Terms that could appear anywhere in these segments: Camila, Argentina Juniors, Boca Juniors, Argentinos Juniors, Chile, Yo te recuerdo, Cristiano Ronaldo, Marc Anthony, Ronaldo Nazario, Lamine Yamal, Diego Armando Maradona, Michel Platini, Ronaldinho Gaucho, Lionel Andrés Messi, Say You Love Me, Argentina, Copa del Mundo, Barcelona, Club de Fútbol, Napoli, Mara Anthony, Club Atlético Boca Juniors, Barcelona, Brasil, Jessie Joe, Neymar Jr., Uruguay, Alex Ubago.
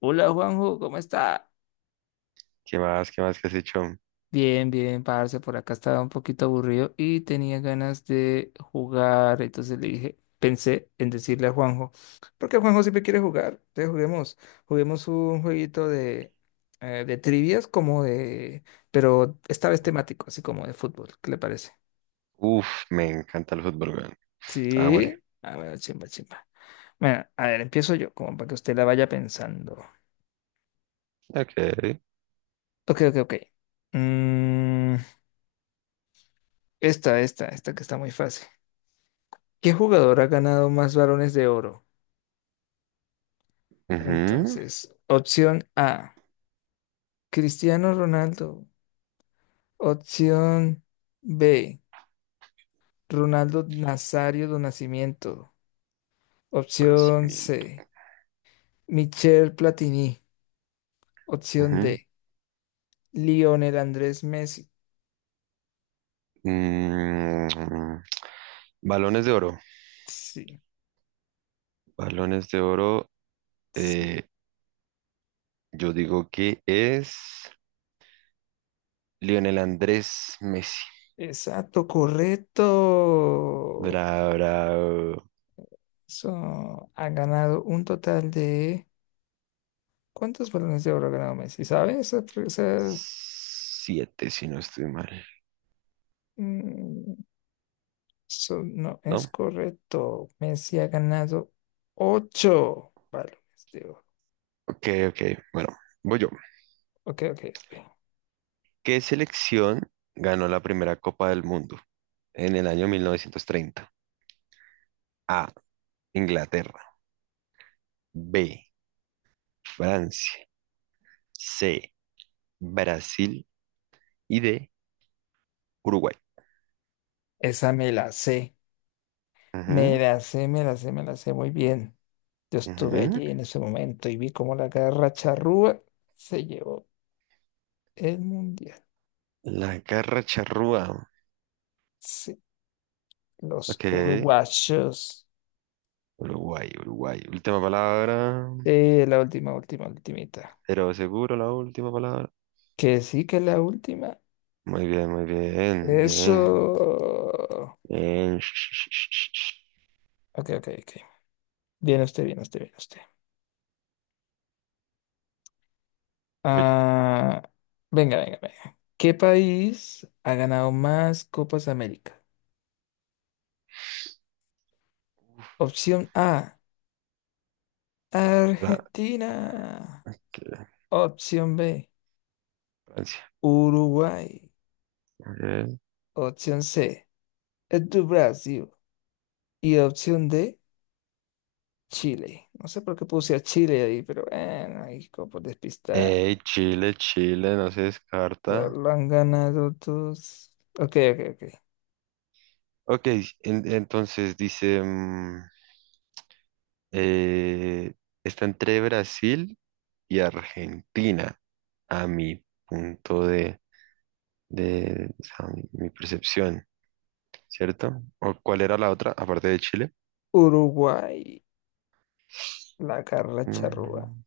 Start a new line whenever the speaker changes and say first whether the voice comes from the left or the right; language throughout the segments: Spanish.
left: Hola Juanjo, ¿cómo está?
right: ¿Qué más? ¿Qué más que has hecho?
left: Bien, bien, parce, por acá estaba un poquito aburrido y tenía ganas de jugar, entonces le dije, pensé en decirle a Juanjo, porque Juanjo siempre quiere jugar, entonces juguemos, juguemos un jueguito de trivias como de, pero esta vez temático, así como de fútbol, ¿qué le parece?
right: Uf, me encanta el fútbol, weón. Ah, vale.
left: Sí, a ver, chimba, chimba. Bueno, a ver, empiezo yo, como para que usted la vaya pensando.
right: Ok.
left: Ok, ok, ok. Mm, esta que está muy fácil. ¿Qué jugador ha ganado más balones de oro?
right: Ujú.
left: Entonces, opción A, Cristiano Ronaldo. Opción B, Ronaldo Nazario do Nascimento. Opción
right: Conocimiento.
left: C, Michel Platini. Opción
right: Ujú.
left: D, Lionel Andrés Messi.
right: Mm, balones de oro.
left: Sí,
right: Balones de oro.
left: sí,
right: eh, yo digo que es Lionel Andrés Messi.
left: exacto, correcto.
right: Habrá
left: So, ha ganado un total de... ¿Cuántos balones de oro ha ganado Messi? ¿Sabes?
right: siete, si no estoy mal.
left: Mm, Eso no es
right: ¿No?
left: correcto. Messi ha ganado 8 balones de oro.
right: Ok, ok. Bueno, voy yo.
left: Ok, ok, ok.
right: ¿Qué selección ganó la primera Copa del Mundo en el año 1930? A. Inglaterra. B, Francia, C, Brasil y D, Uruguay.
left: Esa me la sé. Me
right: Ujú,
left: la sé, me la sé, me la sé muy bien. Yo estuve
right: ujú.
left: allí en ese momento y vi cómo la garra charrúa se llevó el mundial.
right: La garra charrúa.
left: Sí, los
right: Ok,
left: uruguayos.
right: Uruguay, Uruguay. Última palabra,
left: La última, última, ultimita.
right: pero seguro la última palabra.
left: Que sí que la última.
right: Muy bien,
left: Eso.
right: bien, bien. Sh- sh- sh- sh- sh.
left: Ok, ok, ok. Bien usted, bien usted, bien usted.
right: Voy yo.
left: Ah, venga, venga, venga. ¿Qué país ha ganado más Copas América?
right: Uf,
left: Opción A,
right: para-
left: Argentina.
right: que-
left: Opción B,
right: Francia.
left: Uruguay.
right: Ok.
left: Opción C, es de Brasil. Y opción D, Chile. No sé por qué puse a Chile ahí, pero bueno, ahí como despistado.
right: Chile, Chile, no se
left: Lo
right: descarta.
left: lo han ganado todos. Ok, ok, ok.
right: Ok, entonces dice, eh, está entre Brasil y Argentina, a mi punto de, o sea, mi percepción, ¿cierto? ¿O cuál era la otra, aparte de Chile?
left: Uruguay, la Carla Charrúa.
right: Mm,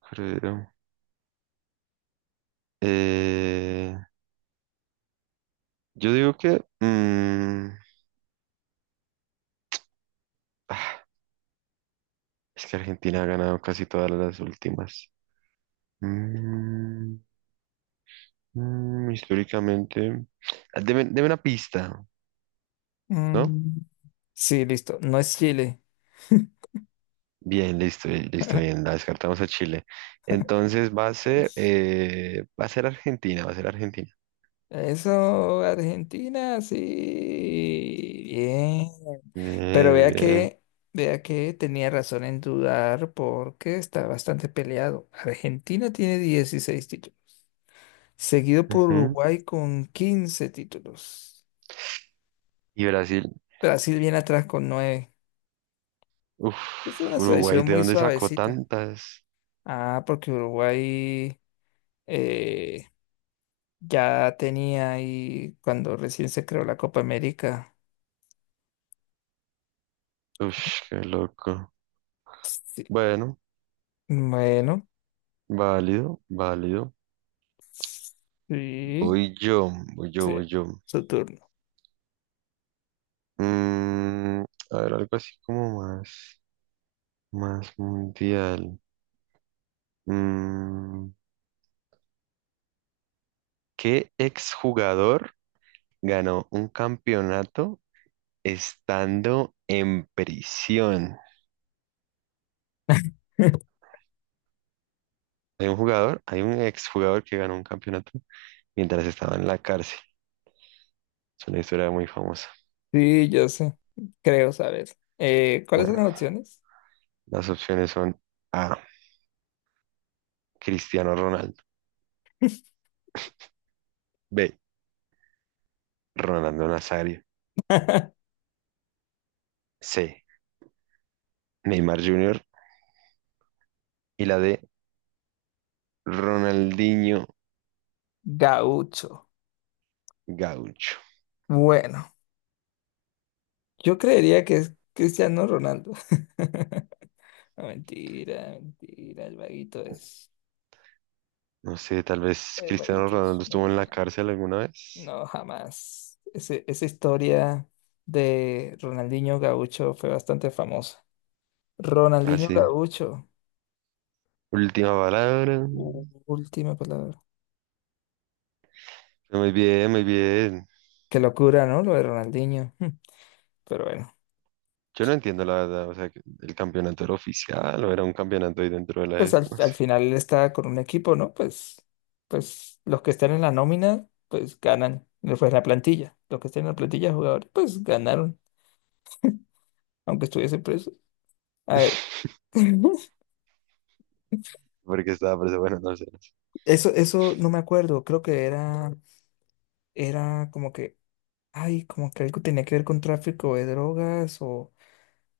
right: creo. Eh, yo digo que ah, es que Argentina ha ganado casi todas las últimas. Mm, Históricamente, deme una pista, ¿no?
left: Mm. Sí, listo. No es Chile.
right: Bien, listo, listo, bien, la descartamos a Chile. Entonces va a ser Argentina, va a ser Argentina.
left: Eso, Argentina, sí, bien. Pero
right: Bien,
left: vea que tenía razón en dudar porque está bastante peleado. Argentina tiene 16 títulos, seguido por
right: ujú.
left: Uruguay con 15 títulos.
right: Y Brasil,
left: Brasil viene atrás con 9. Es
right: uf,
left: una
right: Uruguay,
left: selección
right: ¿de
left: muy
right: dónde sacó
left: suavecita.
right: tantas?
left: Ah, porque Uruguay eh, ya tenía ahí cuando recién se creó la Copa América.
right: Uf, qué loco.
left: Sí.
right: Bueno,
left: Bueno,
right: válido, válido.
left: sí,
right: Voy yo, voy yo, voy
left: sí,
right: yo.
left: Saturno.
right: Mm, a ver, algo así como más, más mundial. Mm, ¿Qué exjugador ganó un campeonato? Estando en prisión. Hay un exjugador que ganó un campeonato mientras estaba en la cárcel. Es una historia muy famosa.
left: Sí, yo sé, creo saber. ¿Cuáles son
right: Bueno,
left: las opciones?
right: las opciones son A, Cristiano Ronaldo, B, Ronaldo Nazario, C, Neymar Jr. y la D, Ronaldinho
left: Gaucho.
right: Gaucho.
left: Bueno, yo creería que es Cristiano Ronaldo. No, mentira, mentira, el vaguito es.
right: No sé, tal vez
left: El
right: Cristiano
left: vaguito es
right: Ronaldo
left: muy
right: estuvo en la
left: bueno.
right: cárcel alguna vez.
left: No, jamás. Esa historia de Ronaldinho Gaucho fue bastante famosa. Ronaldinho
right: Así.
left: Gaucho,
right: Última palabra.
left: última palabra.
right: Muy bien, muy bien.
left: Qué locura, ¿no? Lo de Ronaldinho. Mm. Pero bueno,
right: Yo no entiendo la verdad, o sea, que el campeonato era oficial o era un campeonato ahí dentro de la
left: pues al,
right: esta, no sé.
left: al final él está con un equipo, ¿no? Pues, pues los que están en la nómina, pues ganan. No fue la plantilla. Los que están en la plantilla de jugadores, pues ganaron, aunque estuviese preso. A ver,
right: Porque estaba preso, bueno, no sé. No sé.
left: eso no me acuerdo. Creo que era, era como que, ay, como que algo tenía que ver con tráfico de drogas o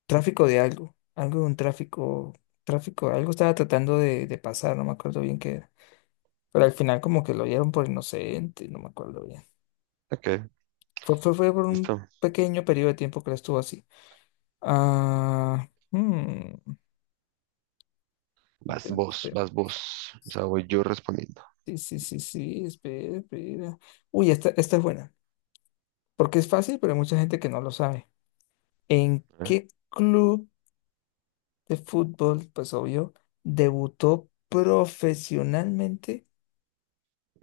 left: tráfico de algo. Algo de un tráfico, tráfico, algo estaba tratando de pasar, no me acuerdo bien qué era. Pero al final como que lo dieron por inocente, no me acuerdo bien.
right: Ok,
left: Fue, fue, fue por un
right: listo.
left: pequeño periodo de tiempo que la estuvo así. Ah, hmm,
right: Vas vos, vas
left: pensemos.
right: vos. O sea, voy yo respondiendo.
left: Sí, sí, sí, sí, espera, espera. Uy, esta es buena, porque es fácil, pero hay mucha gente que no lo sabe. ¿En
right: ¿Eh?
left: qué club de fútbol, pues obvio, debutó profesionalmente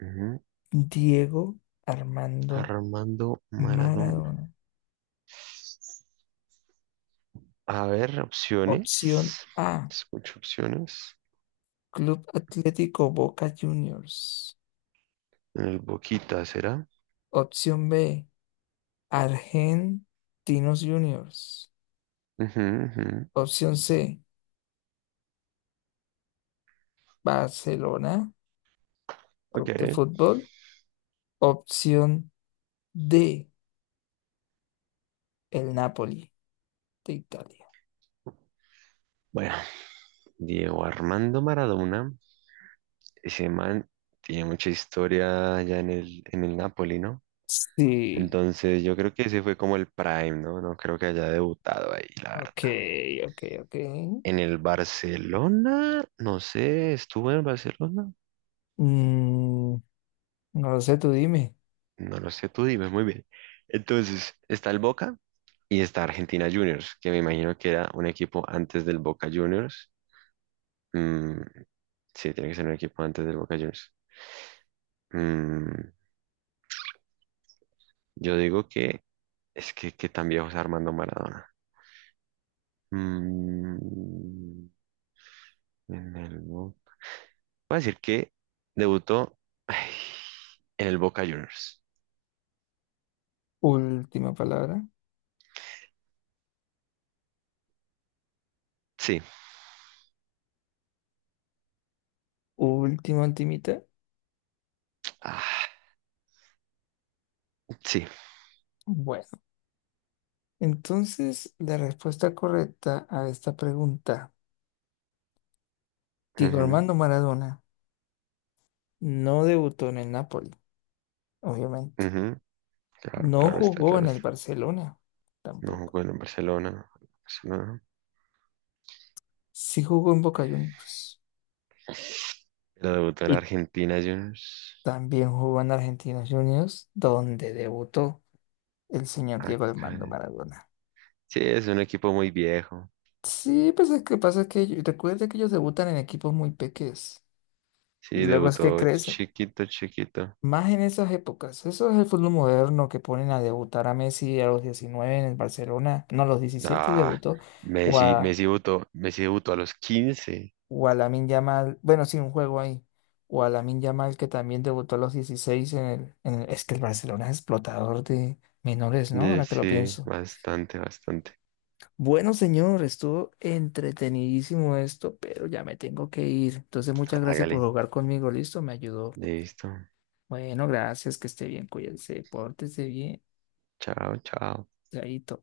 right: Ujú.
left: Diego Armando
right: Armando Maradona.
left: Maradona?
right: A ver,
left: Opción
right: opciones.
left: A.
right: Escucho opciones.
left: Club Atlético Boca Juniors.
right: En el Boquita, ¿será?
left: Opción B, Argentinos Juniors.
right: Ujú, ujú.
left: Opción C, Barcelona, Club de
right: Ok.
left: Fútbol. Opción D, el Napoli de Italia.
right: Bueno, Diego Armando Maradona, ese man tiene mucha historia allá en el Napoli, ¿no?
left: Sí,
right: Entonces yo creo que ese fue como el prime, ¿no? No creo que haya debutado ahí, la
left: ok,
right: verdad.
left: ok, ok.
right: En el Barcelona, no sé, ¿estuvo en el Barcelona?
left: Mm, no lo sé, tú dime.
right: No lo sé, tú dime, muy bien. Entonces, está el Boca y está Argentina Juniors, que me imagino que era un equipo antes del Boca Juniors. Mm, sí, tiene que ser un equipo antes del Boca Juniors. Mm, yo digo que es que tan viejo es Armando Maradona. Mm, en el Boca. Voy a decir que debutó ay, en el Boca Juniors.
left: Última palabra.
right: Sí,
left: Última, ultimita.
right: ah, sí.
left: Bueno, entonces la respuesta correcta a esta pregunta, Diego
right: Ujú,
left: Armando Maradona no debutó en el Napoli, obviamente.
right: ujú, claro,
left: No
right: claro está,
left: jugó
right: claro
left: en el
right: está.
left: Barcelona,
right: No
left: tampoco.
right: jugó en el Barcelona, Barcelona,
left: Sí jugó en Boca Juniors.
right: pero debutó en
left: Y
right: Argentina Juniors.
left: también jugó en Argentinos Juniors, donde debutó el señor
right: Ah,
left: Diego Armando
right: caray.
left: Maradona.
right: Sí, es un equipo muy viejo.
left: Sí, pues es que pasa que recuerda que ellos debutan en equipos muy pequeños y
right: Sí,
left: luego es que
right: debutó
left: crecen.
right: chiquito, chiquito.
left: Más en esas épocas. Eso es el fútbol moderno que ponen a debutar a Messi a los 19 en el Barcelona. No, a los 17
right: Ah,
left: debutó. o a
right: Messi debutó a los 15.
left: o a Lamine Yamal, bueno, sí, un juego ahí, o a Lamine Yamal que también debutó a los 16 en el, es que el Barcelona es explotador de menores, ¿no?
right: Sí,
left: Ahora que lo
right: sí,
left: pienso.
right: bastante, bastante.
left: Bueno, señor, estuvo entretenidísimo esto, pero ya me tengo que ir. Entonces, muchas gracias por
right: Hágale,
left: jugar conmigo, listo, me ayudó.
right: listo.
left: Bueno, gracias, que esté bien, cuídense, pórtese bien,
right: Chao, chao.
left: chaito.